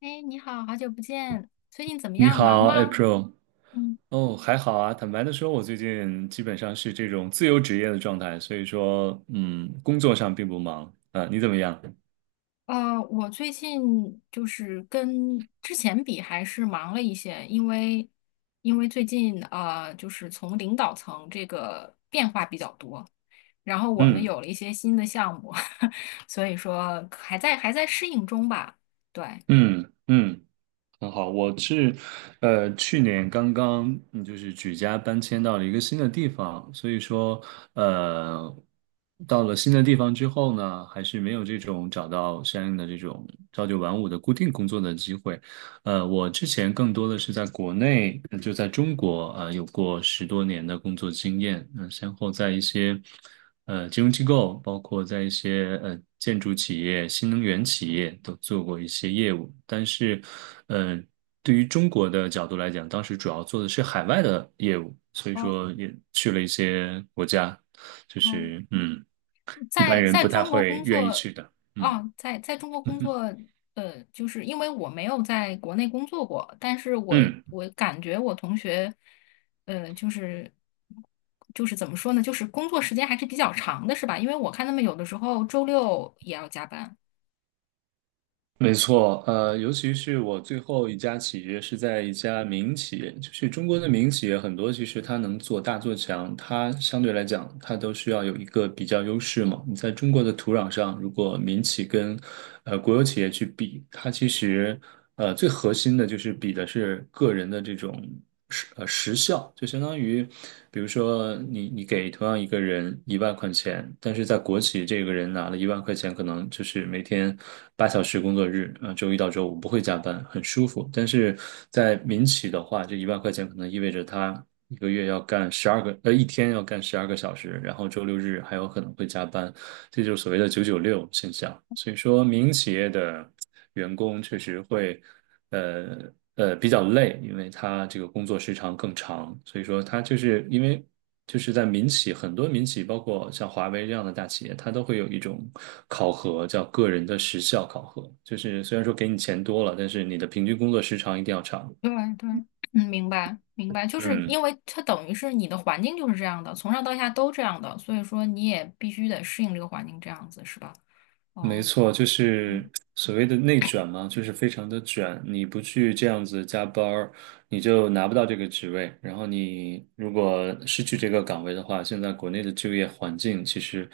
哎，你好，好久不见，最近怎么你样？忙好吗？，April。嗯，哦，还好啊。坦白的说，我最近基本上是这种自由职业的状态，所以说，工作上并不忙啊。你怎么样？我最近就是跟之前比还是忙了一些，因为因为最近就是从领导层这个变化比较多，然后我们嗯有了一些新的项目，所以说还在适应中吧。对，嗯嗯。很好，我是，去年刚刚就是举家搬迁到了一个新的地方，所以说，呃，到了新的地方之后呢，还是没有这种找到相应的这种朝九晚五的固定工作的机会。我之前更多的是在国内，就在中国啊有过10多年的工作经验，先后在一些，金融机构，包括在一些建筑企业、新能源企业都做过一些业务，但是，呃，对于中国的角度来讲，当时主要做的是海外的业务，所以哦说也去了一些国家，就哦，是一在般人在不太中国会工愿意作，去的，啊，嗯在中国工作，就是因为我没有在国内工作过，但是我嗯。感觉我同学，就是就是怎么说呢，就是工作时间还是比较长的，是吧？因为我看他们有的时候周六也要加班。没错，尤其是我最后一家企业是在一家民企业，就是中国的民企业很多，其实它能做大做强，它相对来讲，它都需要有一个比较优势嘛。你在中国的土壤上，如果民企跟国有企业去比，它其实最核心的就是比的是个人的这种时效，就相当于，比如说你给同样一个人一万块钱，但是在国企这个人拿了一万块钱，可能就是每天8小时工作日，啊、周一到周五不会加班，很舒服。但是在民企的话，这一万块钱可能意味着他，一个月要干十二个，一天要干十二个小时，然后周六日还有可能会加班，这就是所谓的"996"现象。所以说，民营企业的员工确实会，呃比较累，因为他这个工作时长更长。所以说，他就是因为就是在民企，很多民企，包括像华为这样的大企业，它都会有一种考核，叫个人的时效考核，就是虽然说给你钱多了，但是你的平均工作时长一定要长。对对，嗯，明白明白，就是因嗯，为它等于是你的环境就是这样的，从上到下都这样的，所以说你也必须得适应这个环境，这样子是吧？没哦。错，就嗯。是所谓的内卷嘛，就是非常的卷。你不去这样子加班儿，你就拿不到这个职位。然后你如果失去这个岗位的话，现在国内的就业环境其实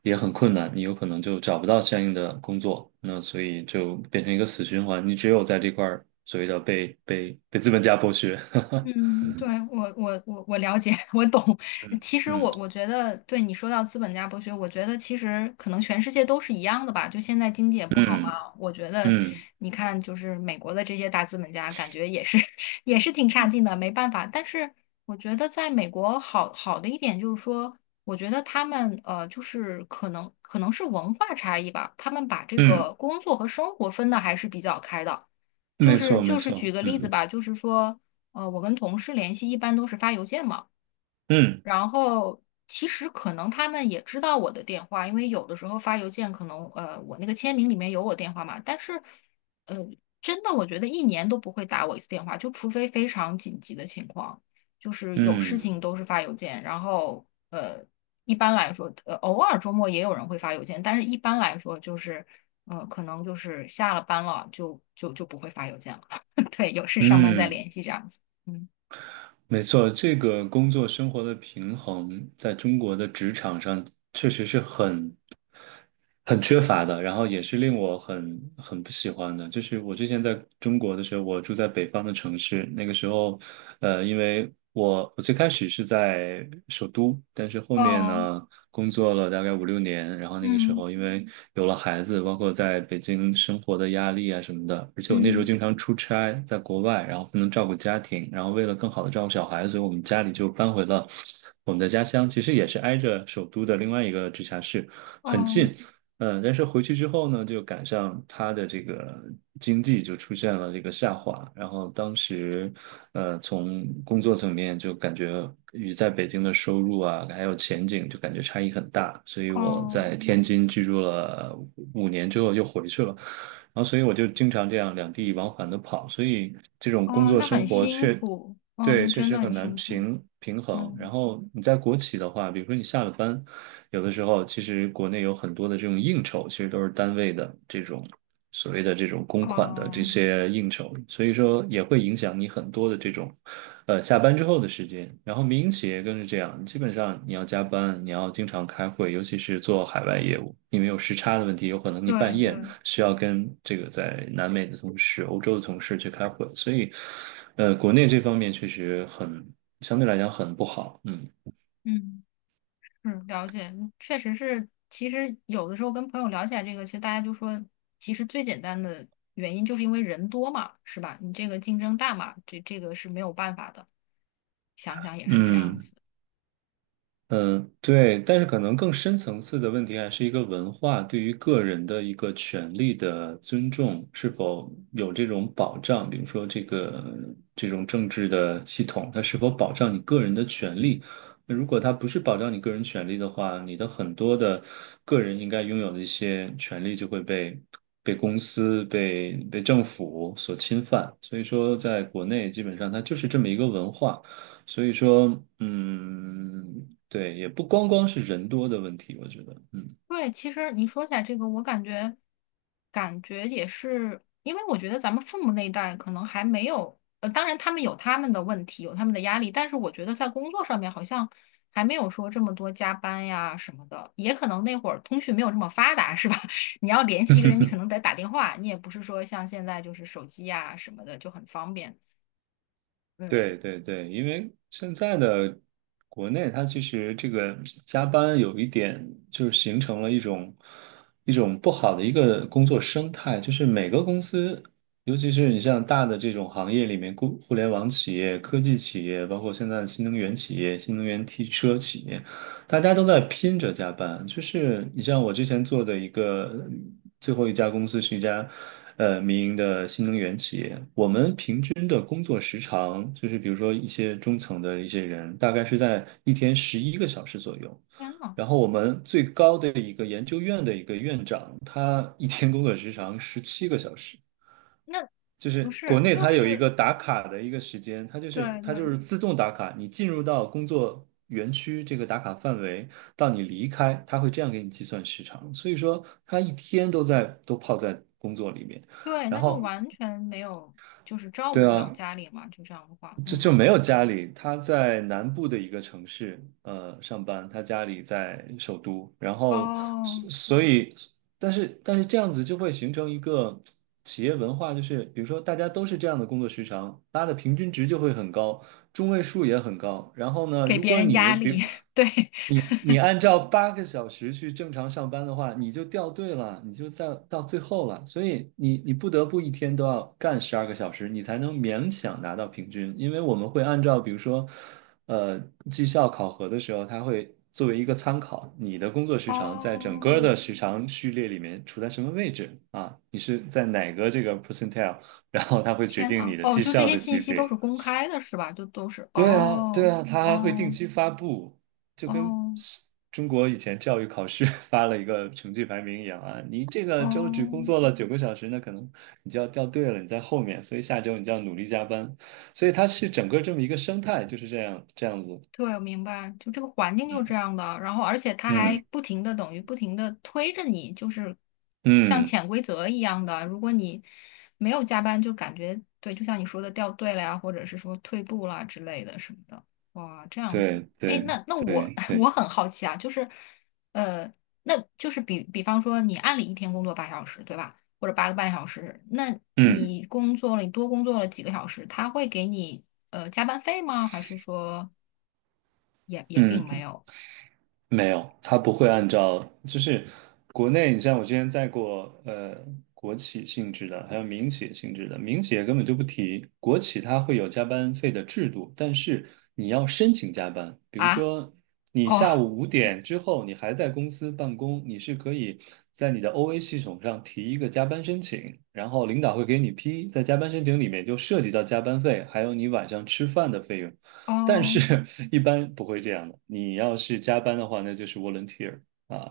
也很困难，你有可能就找不到相应的工作。那所以就变成一个死循环，你只有在这块儿所谓的被资本家剥削。嗯，对，我了解，我懂。嗯其实嗯我觉得，对你说到资本家剥削，我觉得其实可能全世界都是一样的吧。就现在经济也不好嗯嘛，我觉得嗯你看，就是美国的这些大资本家，感觉也是 也是挺差劲的，没办法。但是我觉得在美国好好的一点就是说，我觉得他们就是可能是文化差异吧，他们把这嗯，个工作和生活分的还是比较开的。就没是错没就是举错，个例子嗯吧，就是说。我跟同事联系一般都是发邮件嘛，嗯然后其实可能他们也知道我的电话，因为有的时候发邮件可能我那个签名里面有我电话嘛，但是呃真的我觉得一年都不会打我一次电话，就除非非常紧急的情况，就是有事嗯情都是发邮件，然后一般来说偶尔周末也有人会发邮件，但是一般来说就是可能就是下了班了就不会发邮件了，对，有事上班再嗯。联系这样子。嗯。没错，这个工作生活的平衡在中国的职场上确实是很缺乏的，然后也是令我很不喜欢的。就是我之前在中国的时候，我住在北方的城市，那个时候，因为我最开始是在首都，但是后面哦，呢，工作了大概5、6年，然后那个时嗯候因为有了孩子，包括在北京生活的压力啊什么的，而且我那时候嗯，经常出差，在国外，然后不能照顾家庭，然后为了更好的照顾小孩，所以我们家里就搬回了我们的家乡，其实也是挨着首都的另外一个直辖市，很近。哦但是回去之后呢，就赶上他的这个经济就出现了这个下滑，然后当时，从工作层面就感觉与在北京的收入啊，还有前景就感觉差异很大，所以我哦在天津居住了5年之后又回去了，然后所以我就经常这样两地往返的跑，所以这种工哦，作那很生活辛苦，哦，对，那确真实的很很难辛苦，平衡。然嗯，后你在国企的话，比如说你下了班，有的时候，其实国内有很多的这种应酬，其实都是单位的这种所谓的这种公款的这哦，些应酬，所以说也会影响你很多的这种，下班之后的时间。然后民营企业更是这样，基本上你要加班，你要经常开会，尤其是做海外业务，因为有时差的问题，有可能你对半夜对，需要跟这个在南美的同事、欧洲的同事去开会，所以，国内这方面确实很，相对来讲很不好，嗯。嗯，是了解，确实是，其实有的时候跟朋友聊起来这个，其实大家就说，其实最简单的原因就是因为人多嘛，是吧？你这个竞争大嘛，这这个是没有办法的，想想也是这样嗯，子。嗯，对，但是可能更深层次的问题还是一个文化对于个人的一个权利的尊重是否有这种保障，比如说这个这种政治的系统，它是否保障你个人的权利？那如果它不是保障你个人权利的话，你的很多的个人应该拥有的一些权利就会被公司、被政府所侵犯。所以说，在国内基本上它就是这么一个文化。所以说，嗯，对，也不光光是人多的问题，我觉得，嗯。对，其实你说起来这个，我感觉感觉也是，因为我觉得咱们父母那一代可能还没有，当然他们有他们的问题，有他们的压力，但是我觉得在工作上面好像还没有说这么多加班呀什么的，也可能那会儿通讯没有这么发达，是吧？你要联系一个人，你可 能得打电话，你也不是说像现在就是手机呀什么的就很方便。嗯，对对对，因为现在的国内，它其实这个加班有一点，就是形成了一种不好的一个工作生态，就是每个公司，尤其是你像大的这种行业里面，互联网企业、科技企业，包括现在的新能源企业、新能源汽车企业，大家都在拼着加班。就是你像我之前做的一个最后一家公司是一家民营的新能源企业。均的工作时长，就是比如说一些中层的一些人，大概是在一天11个小时左右。天呐，然后我们最高的一个研究院的一个院长，他一天工作时长17个小时。那就不是国是，内就他有一是个打卡的一个时间，对它就对。是自动打卡，你进入到工作园区这个打卡范围，到你离开，他会这样给你计算时长。所以说，他一天都泡在工作里面，对，然那就后完全没有，就是照顾对不了啊，家里嘛，就这样的话，这就嗯，没有家里，他在南部的一个城市，上班，他家里在首都，然后哦，所以，但是这样子就会形成一个企业文化，就是比如说大家都是这样的工作时长，拉的平均值就会很高，中位数也很高。然后呢，给如别果人你压力，比 对，你按照8个小时去正常上班的话，你就掉队了，你就在到最后了。所以你不得不一天都要干十二个小时，你才能勉强拿到平均。因为我们会按照比如说，呃，绩效考核的时候，它会作为一个参考，你的工作时长在整哦，个的时长序列里面处在什么位置啊？你是在哪个这个 percentile,然后它会决天定呐，你的哦，绩就这效些的信级息都是别。公开的，是吧？就都是，对啊，对哦，啊，他还会定哦，期发布，就跟哦，是中国以前教育考试 发了一个成绩排名一样啊。你这个周只工哦。作了9个小时，那可能你就要掉队了，你在后面，所以下周你就要努力加班。所以它是整个这么一个生态，就是这样子。对，我明白，就这个环境就是这嗯样的，然后而且它还嗯不停的等于不停的推着你，就是像嗯，潜规则一样的。如果你没有加班，就感觉对，就像你说的掉队了呀，或者是说退步啦之类的什么的。哇，这样子，对哎，对那那我 对 我对。很好奇啊，就是呃，那就是比比方说你按理一天工作8小时，对吧？或者8个半小时，那嗯你工作了，你多工作了几个小时，他会给你加班费吗？还是说？也也并没嗯，有没有，它不会按照，就是国内，你像我之前在过，国企性质的，还有民企性质的，民企也根本就不提，国企它会有加班费的制度，但是你要申请加班，比如啊，说你哦下午5点之后你还在公司办公，你是可以在你的 OA 系统上提一个加班申请，然后领导会给你批，在加班申请里面就涉及到加班费，还有你晚上吃饭的费用。但是 哦 一般不会这样的。你要是加班的话，那就是 volunteer 啊，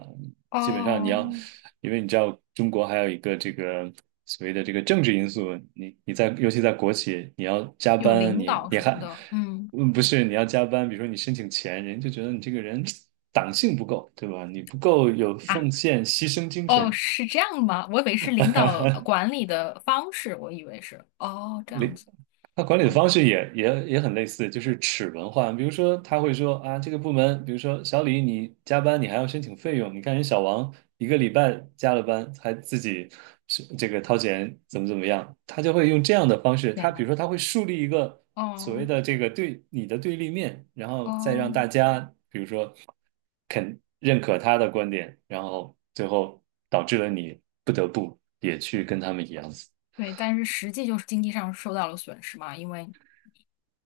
基本上你要，哦，因为你知道中国所谓的这个政治因素，你在尤其在国企，你要加有班，领你导你什么还，的，嗯不是你要加班，比如说你申请钱，人就觉得你这个人党性不够，对吧？你不够有啊，奉献牺牲精哦，神，是这样吗？我以为是领导 管理的方式，我以为是，哦，这样领子，他管理的哦，方式也很类似，就是齿轮化。比如说，他会说啊，这个部门，比如说小李，你加班你还要申请费用，你看人小王一个礼拜加了班还自己是这个掏钱，怎么怎么样，他就会用这样的方式。他天比呐，如说，他会树立一个所谓哦的这个对你的对立面，然后再让哦，大家比如说肯认可他的观点，然后最后导致了你不得不也去跟他们一样。对，但是实际就是经济上受到了损失嘛，因为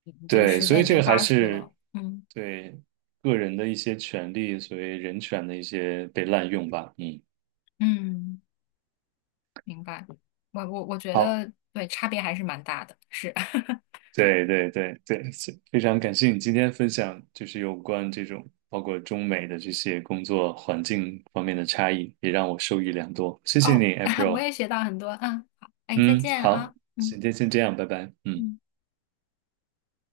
你你这个对，时所间以已这经个还花出去是了，嗯对个人的一些权利，所谓人权的一些被滥用吧。嗯，嗯，明白，我觉好，得对，差别还是蛮大的，是。对对对对，是非常感谢你今天分享，就是有关这种包括中美的这些工作环境方面的差异，也让我受益良多。谢谢哦，你 我，April。也学到很多，啊。好，哎，再嗯，见好，啊，嗯今天先这样，拜拜。嗯。嗯。